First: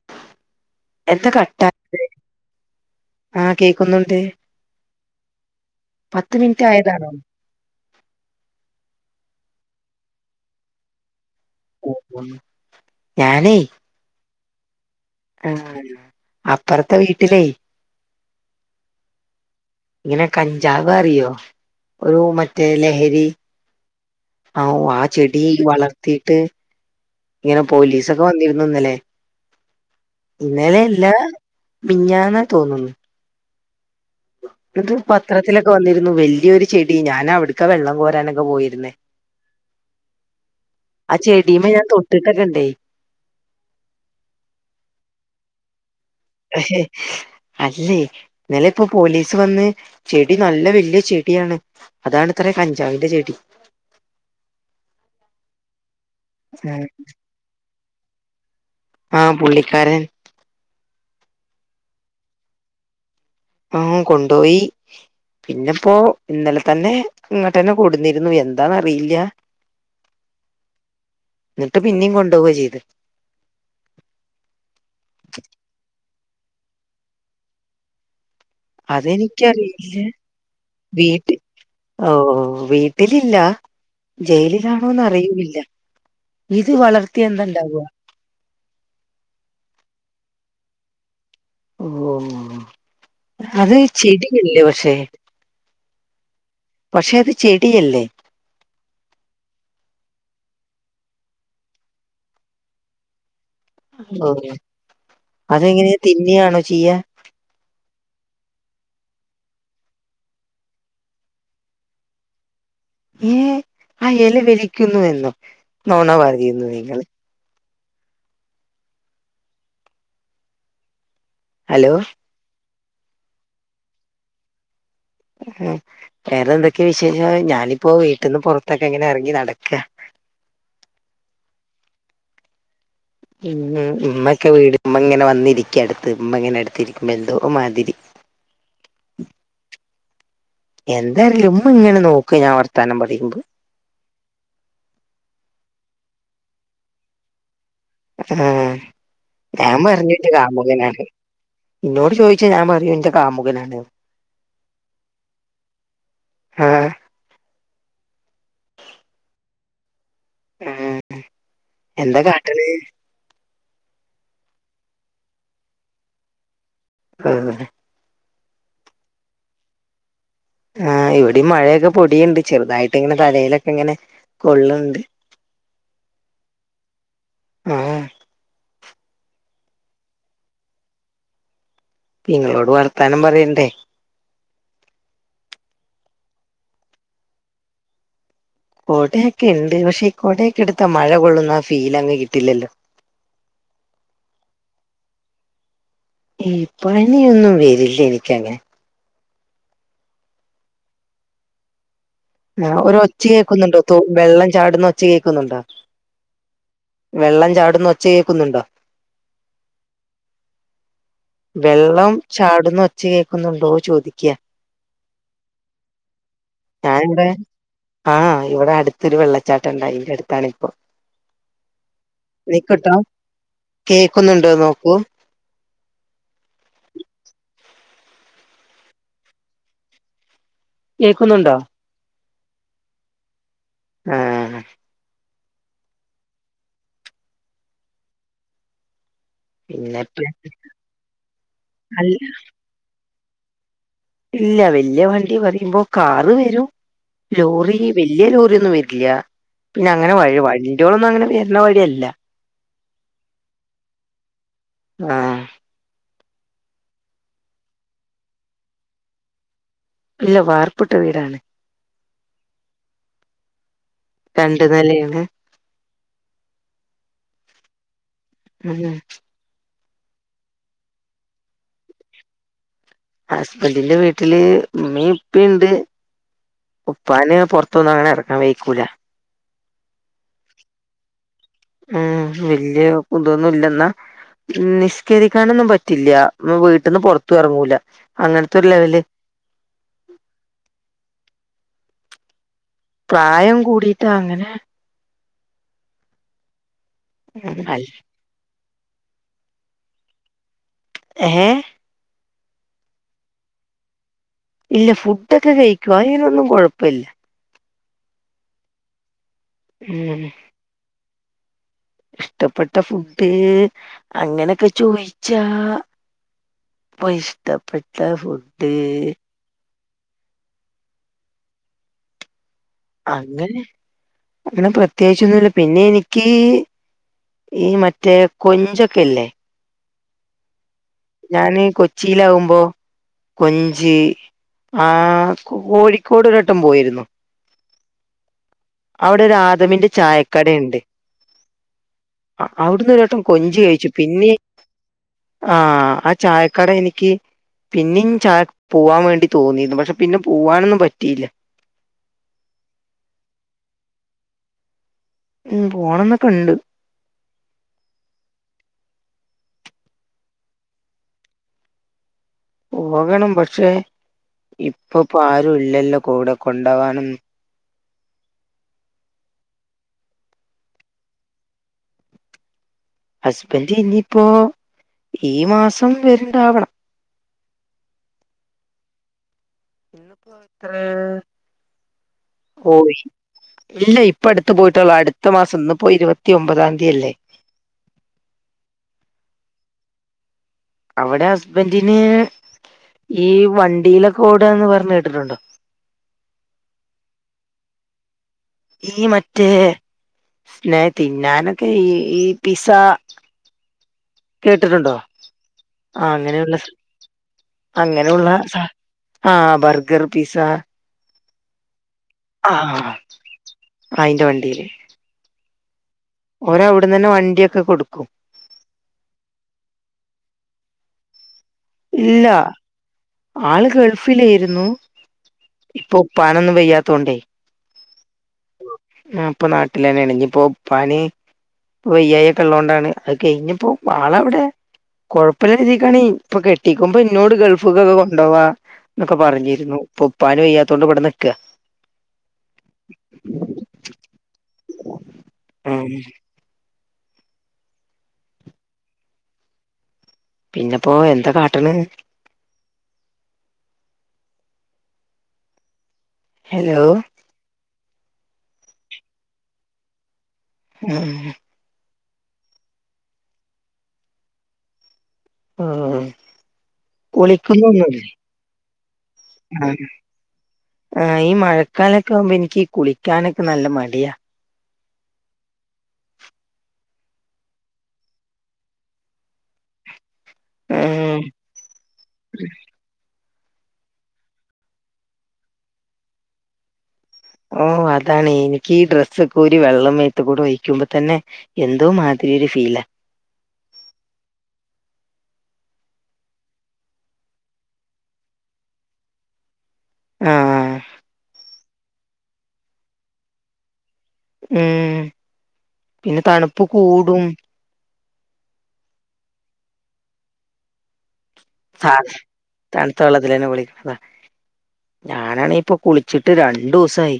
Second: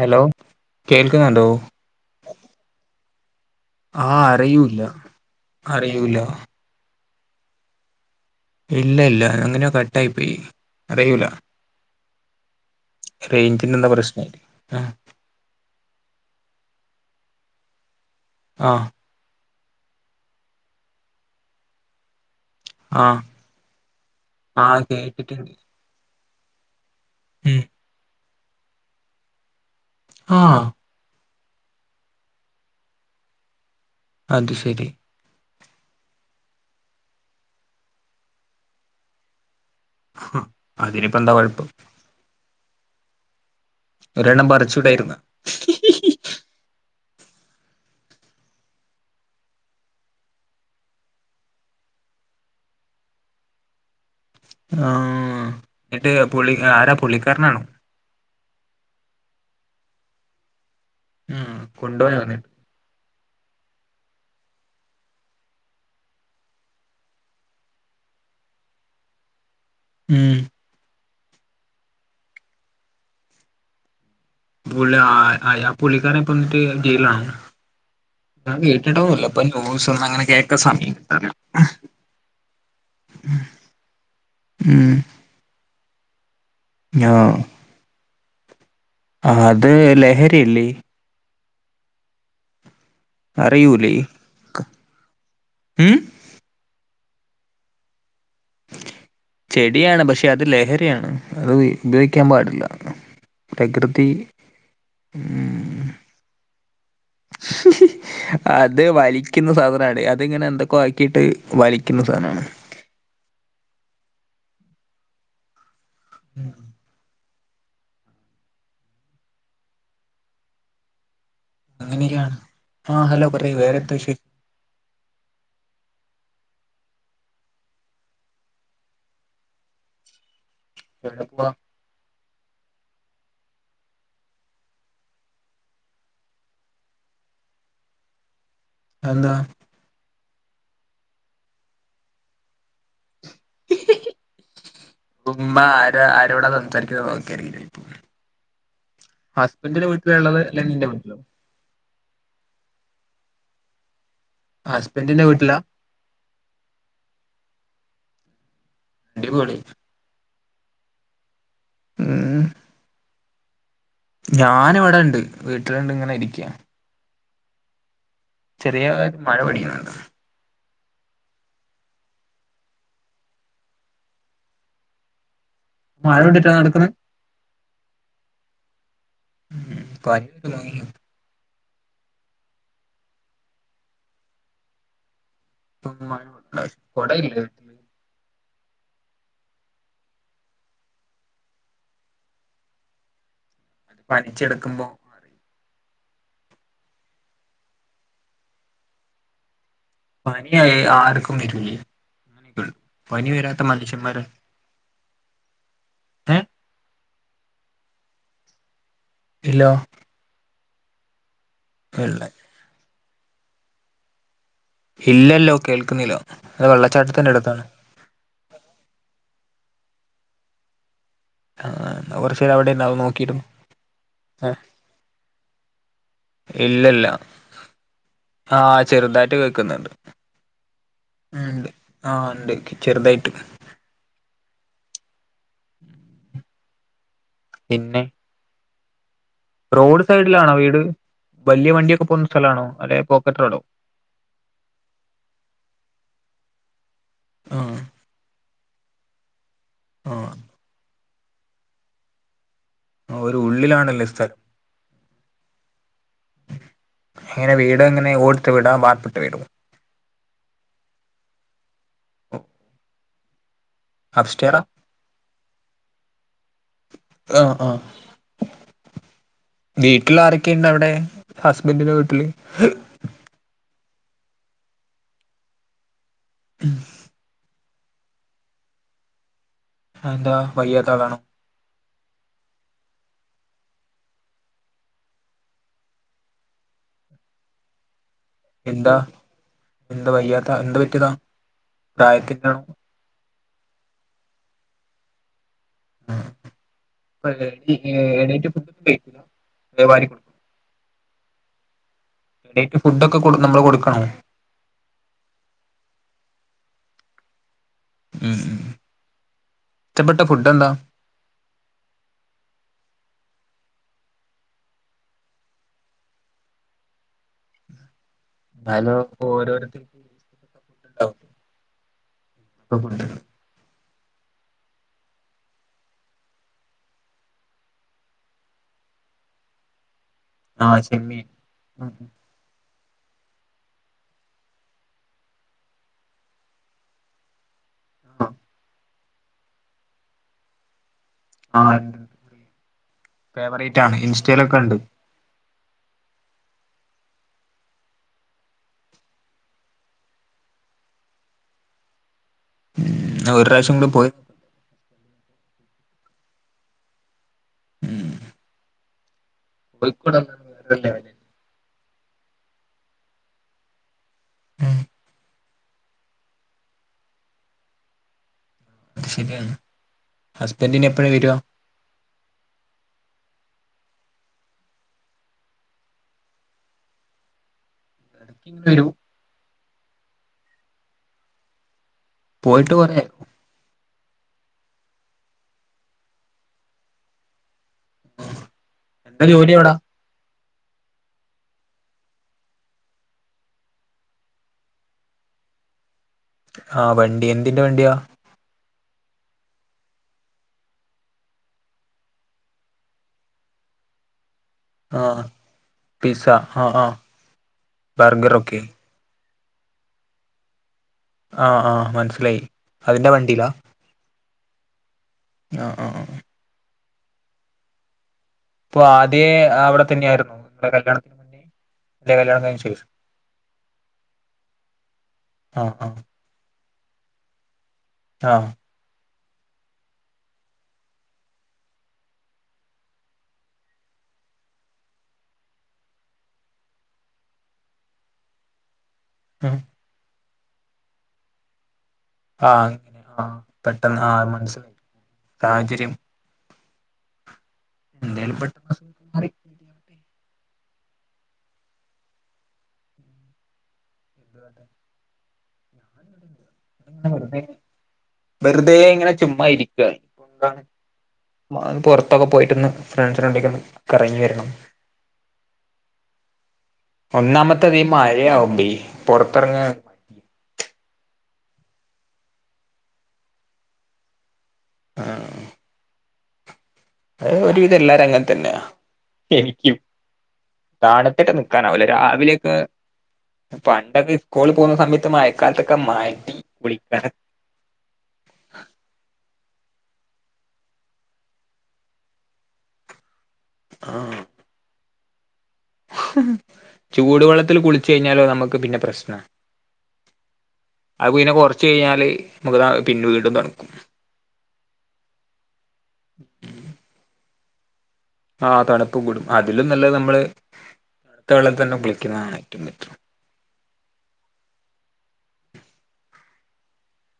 Hello എന്താ കേൾക്കുന്നുണ്ടോ കട്ടായത് ആ കേക്കുന്നുണ്ട് ആഹ് അറിയൂല്ല അറിയൂല പത്ത് മിനിറ്റ് ആയതാണോ ഇല്ല ഇല്ല എങ്ങനെയൊ കട്ടായി പോയി അറിയൂല ഞാനേ റേഞ്ചിന്റെ എന്താ പ്രശ്നമായി ആ അപ്പറത്തെ വീട്ടിലേ ആ ഇങ്ങനെ കഞ്ചാവ് അറിയോ ഒരു മ മറ്റേ ആഹ് ലഹരി ആഹ് ആ ചെടി കേട്ടിട്ടുണ്ട് വളർത്തിട്ട് ഇങ്ങനെ ഉം പോലീസൊക്കെ വന്നിരുന്നു ഇന്നല്ലേ ആഹ് ഇന്നലെല്ലാ മിഞ്ഞാനാ തോന്നുന്നു അത് ശരി ഇത് പത്രത്തിലെ ക്ക് വന്നിരുന്നു വല്യൊരു ചെടി ഞാനവിടക്കാ വെള്ളം കോരാനൊക്കെ പോയിരുന്നേ ഹും, ആ അതിനിപ്പോ എന്താ കൊഴപ്പം ചെടിമ്മേ ഞാൻ തൊട്ടിട്ടൊക്കെ ഇണ്ടേ ഒരെണ്ണം പറിച്ചൂടാരുന്നാ അല്ലേ ഇന്നലെ ഇപ്പോ പോലീസ് വന്ന് ചെടി നല്ല വല്ല്യ ചെടി ചെടിയാണ് അതാണ് ഇത്ര കഞ്ചാവിന്റെ ചെടി ആഹ് എന്നിട്ട് പുള്ളി ഉം ആരാ പുള്ളിക്കാരനാണോ ആഹ് പുള്ളിക്കാരൻ ഉമ് കൊണ്ടോയോ ഓനെ ആഹ് കൊണ്ടോപോയി പിന്നെപ്പോ ഇന്നലെ തന്നെ ഇങ്ങോട്ട് ന്നെ കൂടന്നിരുന്നു എന്താന്ന അറിയില്ല ഉമ് ന്നിട്ട് പിന്നെയും കൊണ്ടോവ ചെയ്തെ പുള്ളി ആഹ് ആഹ് പുള്ളിക്കാരെ പ്പ ന്നിട്ട് ജയിലാണോ ഞാൻ കെട്ടിട്ടോന്നില്ല ഇപ്പൊ ന്യൂസ് അതെനിക്കറിയില്ല ഒന്നും അങ്ങനെ കേക്ക സമയം വീട്ടി [unintelligible] ഓഹ് വീട്ടിലില്ല ഉം ജയിലിലാണോന്ന് അറിയില്ല ഇത് വളർത്തിയ എന്തണ്ടാവ ആഹ് അത് ലഹരിയല്ലേ ഓഹ് അത് ചെടിയല്ലേ പക്ഷെ ഉമ് പക്ഷെ അത് ചെടിയല്ലേ ചെടിയാണ് പക്ഷെ അത് ലഹരിയാണ് അത് ഉപയോഗിക്കാൻ പാടില്ല പ്രകൃതി ഓഹ് ഉമ് അതെങ്ങനെ തിന്നിയാണോ ചെയ്യാ അത് വലിക്കുന്ന സാധനാണ് അതിങ്ങനെ എന്തൊക്കെ ആക്കിട്ട് വലിക്കുന്ന സാധനാ ഏഹ് ആ എല വിലിക്കുന്നു എന്നോ നോണ ഉം പറയരുത് നിങ്ങൾ ഹലോ അങ്ങനാണ് ആഹ് ഹലോ പറ വേറെന്താ വേറെ എന്തൊക്കെയ വിശേഷം ഞാനിപ്പോ വീട്ടിന്ന് പുറത്തൊക്കെ ഇങ്ങനെ ഇറങ്ങി നടക്ക [unintelligible] ഉം ഇമ്മക്കെ വീട് ഇമ്മ ഇങ്ങനെ വന്നിരിക്ക അടുത്ത് ഇമ്മ ഇങ്ങനെ അടുത്തിരിക്കുമ്പോ എന്തോ മാതിരി അന്താ എന്താറില്ല ഉമ്മങ്ങനെ നോക്കും ഞാൻ വർത്താനം പറയുമ്പോ ഉമ്മ ആര ആരോടാ സംസാരിക്കുന്നത് നോക്കായിരിക്കും ഞാൻ പർഞ് വീട്ടിലാ ഇന്റെ ഉള്ളത് അല്ലെ നിന്റെ കാമുകനാണ് വീട്ടിലോ ഇന്നോട് ചോയ്ച്ചാ ഞാൻ പറയും ഇന്റെ കാമുകനാണ്ന്ന് ഹസ്ബന്റിന്റെ വീട്ടിലാ? ആഹ് അടിപൊളി ആഹ് എന്താ കാട്ട്ണ്? ഞാന് ഇവടെണ്ട് വീട്ടില്ണ്ട് ഇങ്ങനെ ഇരിക്ക [unintelligible] ചെറിയ മഴ പെയ്യ്ന്ണ്ട് ആ ഇവിടിം മഴയൊക്കെ പൊടിണ്ട് ചെർതായിട്ട് ഇങ്ങനെ തലിലൊക്കെ ഇങ്ങനെ കൊള്ള്ണ്ട്. മഴ കൊണ്ടിട്ടാ നടക്ണ് ആഹ് [unintelligible] ഇങ്ങളോട് വർത്താനം പറയണ്ടേ? [unintelligible] കൊടഇല്ലേ? കോടയൊക്കെ ഇണ്ട് പക്ഷേ ഈ കോടയൊക്കെ എടുത്താ മഴ കൊള്ളുന്ന ആ ഫീലങ്ങ് കിട്ടില്ലല്ലോ. പനിച്ച് കിടക്കുമ്പോ അറിയും ഉം പനിയൊന്നും വരില്ല എനിക്കങ്ങനെ പനിയായി ആർക്കും വരൂല്ലേ? ആഹ് ഒരു ഒച്ച കേക്കുന്നുണ്ടോ? തോ വെള്ളം ചാടുന്ന ഒച്ച കേക്കുന്നുണ്ടോ? ഹേ വെള്ളം ചാടുന്ന ഒച്ച കേക്കുന്നുണ്ടോ? ഇല്ലോ വെള്ളം ഇല്ല ചാടുന്ന ഒച്ച കേക്ക്ന്നുണ്ടോ ചോദിക്ക ഇല്ലല്ലോ കേൾക്കുന്നില്ല അത് വെള്ളച്ചാട്ടത്തിന്റെ [unintelligible] അടുത്താണ് ആഹ് ഇവിടെ അടുത്തൊരു വെള്ള ച്ചാട്ട ഇണ്ട് അയിന്റെ അട്ത്താണ് ഇപ്പ ആഹ് അഹ് കൊർച്ചേര അവിടെ ഇണ്ടാവു നോക്കിര്ന്നു. കേക്കുന്നുണ്ടോ ആഹ് നോക്കൂ ഇല്ലല്ല ആഹ് ചെറ്തായിട്ട് കേക്ക്ന്ന്ണ്ട്. ഉം കേക്കുന്നുണ്ടോ ഇണ്ട് ആഹ് ഇണ്ട് ചെറ്തായിട്ട്. ആഹ് പിന്നെ റോഡ് പിന്നെപ്പ സൈഡിലാണോ വീട്. വല്ല്യ വണ്ടിയൊക്കെ അല്ല പോവ്ന്ന സ്ഥലആണോ? അതെ പോക്കറ്റ് റോഡോ? ഇല്ല വെല്ല്യ വണ്ടി പറിയുമ്പോ കാറ് വെരും ആഹ് ലോറി വെല്ല്യ ലോറി. ണ്ടി ഒന്നും വെരില്ല. പിന്നെ അങ്ങനെ വഴി ആഹ് വണ്ടിളൊന്നും അങ്ങനെ വെര്ണ വഴിയല്ല. ആ ഒര് ഉള്ളിലാണല്ലേ സ്ഥ ആഹ് എങ്ങനെ വീട എങ്ങനെ ഓടുട്ട വീടാ വാർപ്പിട്ട വീടോ? ഇല്ല വാർപ്പ്ട്ട വീടാണ്. അപ്സ്റ്റെയറാ രണ്ട് നെലയാണ്. ആഹ് ആഹ്. വീട്ടില് ആരെക്കെ ഇണ്ട് അവിടെ? ഹസ്ബന്റിന്റെ വീട്ടില്. ഹസ്ബന്റിന്റെ വീട്ടില് ഉമ്മീ ഇപ്പീണ്ട്. ഉപ്പാന് പൊർ ത്തൊന്നു അങ്ങനെ എറങ്ങാൻ വെയ്ക്കൂല. അഹ് എന്താ വയ്യാത്ത ആളാണോ? ഉം വല്യ കുന്തോന്നും ഇല്ലെന്നാ. ഉം നിസ്കരിക്കാനൊന്നും പറ്റില്ല എന്ന വീട്ടിന്ന് പുറത്തു എറങ്ങൂല. എന്താ എന്താ വയ്യാത്ത എന്ത്‌ പറ്റിയതാ? പ്രായത്തിന്റെണോ? പ്രായം കൂടീട്ടങ്ങനെ ഉം [unintelligible] [unintelligible] കഴിക്കൂല അതോ വാരി കൊടു [inaudible] ഏഹ് എണീറ്റ് ‌ ഫുഡ്ഡൊക്കെ കൊടു നമ്മള് കൊടുക്കണോ? ഇല്ല ഫുഡ്ഡൊക്കെ കഴിക്കും അതിനൊന്നും കൊഴപ്പില്ല. ഇം ഇഹ് ഇഹ് ഇഷ്ടപ്പെട്ട ഉം ഫുഡ്‌ എന്താ? ഇഷ്ടപ്പെട്ട ഫുഡ്ഡ് അങ്ങനൊക്കെ ചോയ്ച്ചാ ഇപ്പ ഇഷ്ടപ്പെട്ട ഫുഡ്ഡ് എന്നാലും [inaudible] ഉണ്ടാവും അങ്ങനെ അങ്ങനെ പ്രത്യേകിച്ചൊന്നും ഇല്ല പിന്നെ എനിക്ക് ഈ മറ്റേ കൊഞ്ചൊക്കെയില്ലേ ആഹ് ചെമ്മീൻ ഞാനീ കൊച്ചിയിലാവുമ്പോ കൊഞ്ച് ആഹ് കൊ കോഴിക്കോട് ഒരു വട്ടം പോയിരുന്നു ആഹ് അവിടൊരു ആദമിന്റെ ചായക്കടേണ്ട്. ആഹ് അ അവിടുന്ന് ഒരു വട്ടം കൊഞ്ചു ഫേവറേറ്റ് കഴിച്ചു ആണ് പിന്നെ ഇൻസ്റ്റയിലൊക്കെ ഉണ്ട് ആഹ് ആ ചായക്കട എനിക്ക് പിന്നെയും ചായക്ക് പോവാൻ വേണ്ടി തോന്നിരുന്നു പക്ഷെ പിന്നെ പോവാനൊന്നും പറ്റിയില്ല. ഒരു പ്രാവശ്യം കൂടി പോയി ഉം പോണംന്നൊക്കെണ്ട് ഉം കോഴിക്കോട് ആണ് വേറെ ലെവൽ പോകണം പക്ഷെ ഇപ്പൊ പ ആരും ഇല്ലല്ലോ കൂടെ കൊണ്ടകാനും അത് ശെരിയാണ് ഹസ്ബൻഡ് ഇനി എപ്പോഴാണ് വരുവ ഹസ്ബൻഡ് ഇനിയിപ്പോ ഈ മാസം വെരിടാവണം [unintelligible] ഇന്നിപ്പോ ഇത്ര പോയിട്ട് കൊറേ ഇല്ല ഇപ്പൊ അടുത്ത് പോയിട്ടുള്ളോ അടുത്ത മാസം ഇന്ന്പ്പോ ഇരുപതിയൊമ്പതാംദി അല്ലെ എന്താ ജോലി അവിടെ അവിടെ ഹസ്ബൻഡിന് ഈ വണ്ടീലൊക്കെ ഓഡാന്ന് പറഞ് കേട്ടിട്ടുണ്ടോ ആ വണ്ടി എന്തിന്റെ വണ്ടിയാ ഈ മറ്റേ സ്നേ തിന്നാനൊക്കെ ഈ ഈ പിസാ [unintelligible] കേട്ടിട്ടുണ്ടോ ആ പിസ്സ അങ്ങനെയുള്ള ആ സ ആ അങ്ങനെയുള്ള ബർഗർ ഒക്കെ സ ആ ബർഗർ പിസ ആ ആ മന ആ അയിന്റെ വണ്ടിയില് ആ ആ ആ ഓർ അവിടന്ന് തന്നെ വണ്ടിയൊക്കെ കൊടുക്കും ഇപ്പൊ ആദ്യ അവിടെ തന്നെയ ആയിരുന്നു നിങ്ങളടെ കല്യാണത്തിന് മുന്നേ അല്ലെ ഇല്ല കല്യാണം കഴിഞ്ഞ ശേഷം ആള് ഗൾഫിലായിരുന്നു ആ ആ ഇപ്പൊ പാനൊന്നും വെയ്യാത്തോണ്ടേ ആ ആ ഇപ്പൊ നാട്ടിൽ തന്നെയാണ് ഇങ്ങിപ്പോ പാനി വയ്യായിക്കെള്ളോണ്ടാണ് അത് കഴിഞ്ഞപ്പോ ആളവിടെ കൊഴപ്പമില്ല ഇരിക്കാന് ഇപ്പൊ കെട്ടിക്കുമ്പോ ഇന്നോട് ഗൾഫ്ക്കൊക്കെ കൊണ്ടോവാ എന്നൊക്കെ പറഞ്ഞിരുന്നു ഉപ്പാന് വയ്യാത്തോണ്ട് ഇവിടെ നിക്കാ ആ അങ്ങ് ആ പെട്ടന്ന് ആ മനസിലായി സാഹചര്യം ഉം എന്തായാലും പെട്ടന്ന് മാറി പിന്നപ്പോ എന്താ കാട്ടണ് എന്തുവാട്ടെ ഹലോ വെറുതേ ഇങ്ങനെ ചുമ്മാ ഇരിക്കുവാണ് ഉം അ പൊറത് ത്തൊക്കെ പോയിട്ടൊന്ന് ഫ്രണ്ട്സിനണ്ടേക്കൊന്ന് കറങ്ങി വരണം ആ ഒന്നാമത്തെതീ മഴയാകുമ്പയേ ആ പൊറത്തെറങ്ങാൻ ആ ഈ മഴക്കാലൊക്കെ ആവുമ്പോ എനിക്കീ കുളിക്കാനൊക്കെ നല്ല മടിയാ ആ അത് ഒരുവിധം എല്ലാരും അങ്ങനെ തന്നെയാ എനിക്കും ഉം തണുത്തിട്ട് നിക്കാനാവില്ല രാവിലെയൊക്കെ പണ്ടൊക്കെ ഇസ്കൂളിൽ പോകുന്ന സമയത്ത് മയക്കാലത്തൊക്കെ മയയത്ത് കുളിക്കാനൊ മം അതാണ് എനിക്കീ ഡ്രസ്സൊക് ക്കൂരി വെള്ളം മേത്തുക്കൂടി ഒഴിക്കുമ്പോ തന്നെ എന്തോ മാതിരി ഒരു ഫീലാ ആ ചൂടുവെള്ളത്തിൽ കുളിച്ചു കഴിഞ്ഞാലോ നമുക്ക് പിന്നെ പ്രശ്ന ആ ആ അത് പിന്നെ കൊറച്ച് കഴിഞ്ഞാല് നമുക്ക് പിന്നെ വീണ്ടും തണുക്കും ഉം പിന്നെ തണുപ്പ് കൂടും ആ തണുപ്പ് കൂടും അതിലും നല്ലത് നമ്മള് വെള്ളത്തിൽ തന്നെ സ [unintelligible] കുളിക്കുന്നതാണ് ഏറ്റവും ബെറ്റർ തണുത്ത വെള്ളത്തിലു തന്നെ കുളിക്കുന്നതാ ഞാനാണേ ഇപ്പൊ കുളിച്ചിട്ട് രണ്ടുസായി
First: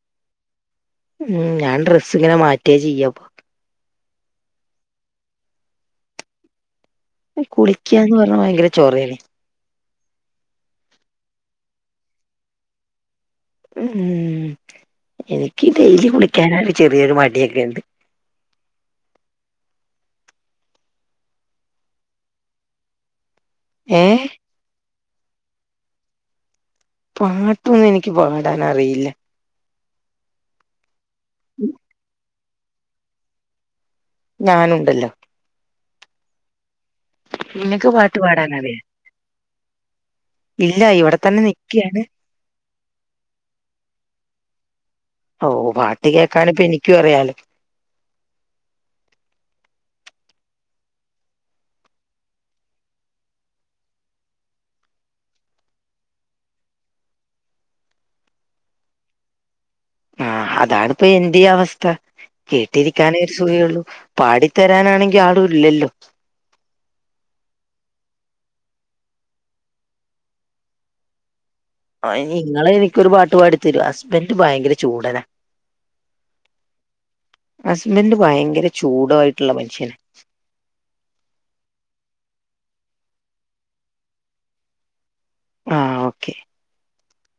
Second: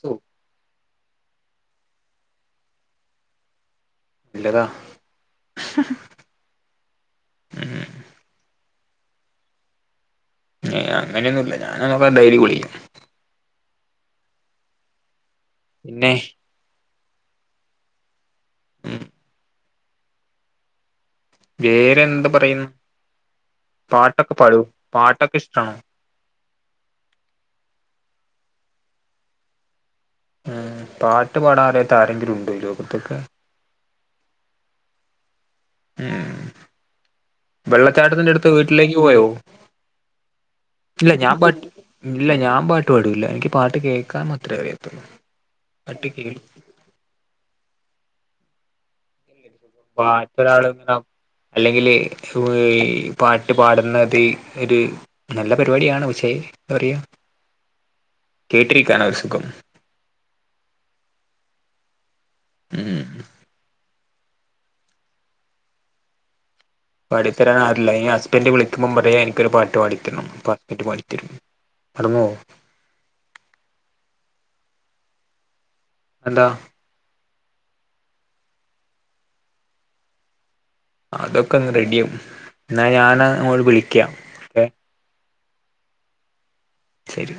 സോ [unintelligible] ഉം ഞാൻ ഡ്രെസ്സ് ഇങ്ങനെ മാറ്റുവേ ചെയ്യൂ ഇല്ലതാ ഈ കുളിക്കാന്ന് പറഞ്ഞാ ഭയങ്കര ചോറാണ് [unintelligible] ഏ അങ്ങനെയൊന്നുവില്ല ഞാനാ നോക്കാ [unintelligible] ഡെയിലി കുളിക്കും ഉം എനിക്ക് ഡെയിലി പിന്നെ കുളിക്കാനാണ് ചെറിയൊരു മടിയൊക്കെയുണ്ട് ഉം വേറെന്തു പറയുന്നു ഏ പാട്ടൊക്കെ പാടുവോ പാട്ടൊക്കെ ഇഷ്ടാണോ പാട്ടൊന്നും എനിക്ക് പാടാനറിയില്ല ഉം പാട്ട് പാടാൻ അറിയാത്ത ആരെങ്കിലും ഉണ്ടോ ഈ ലോകത്തൊക്കെ ഞാനുണ്ടല്ലോ ഉം നിങ്ങക്ക് പാട്ട് വെള്ളച്ചാട്ടത്തിന്റെ അടുത്ത് പാടാനറിയോ വീട്ടിലേക്ക് പോയോ ഇല്ല ഇവിടെ ഞാൻ തന്നെ പാ നിക്കയാണ് ഇല്ല ഞാൻ പാട്ട് പാടൂല്ല എനിക്ക് പാട്ട് കേൾക്കാൻ മാത്രേ അറിയൂ ഓ പാട്ട് കേക്കാനിപ്പോ എനിക്കും അറിയാലോ പാട്ടൊരാള് ഇങ്ങനെ [unintelligible] അല്ലെങ്കില് ഈ പാട്ട് പാടുന്നത് ഒരു നല്ല പരിപാടിയാണ് പക്ഷെ പറയൂ കേട്ടിരിക്കാനാ ഒരു സുഖം ആ അതാണിപ്പോ എന്റെയുംഅവസ്ഥ ഉം കേട്ടിരിക്കാനേ ഒരു സുഖെയൊള്ളു പാടിത്തരാനാണെങ്കി ആളും ഇല്ലല്ലോ പാടി തരാനാരുഇല്ല ഇനിഹസ്ബന്റ് വിളിക്കുമ്പം പറയൂ എനിക്കൊരു പാട്ട് പാടിത്തരൂന്ന് അപ്പൊ ഹസ്ബന്റ് പാടി തരും അയിന് ഇങ്ങള് എനിക്കൊരു പാട്ട്പാടി തരൂ ഹസ്ബന്റ് ഭയങ്കര ചൂടനാ അതെന്താ ഹസ്ബന്റ് ഭയങ്കര ചൂടായിട്ടൊള്ള മനുഷ്യനാ അതൊക്കെ അങ്ങ് റെഡിയാവും എന്നാ ഞാന് അങ്ങട് വിളിക്കാം ഏ ആ ഓക്കെ ശെരി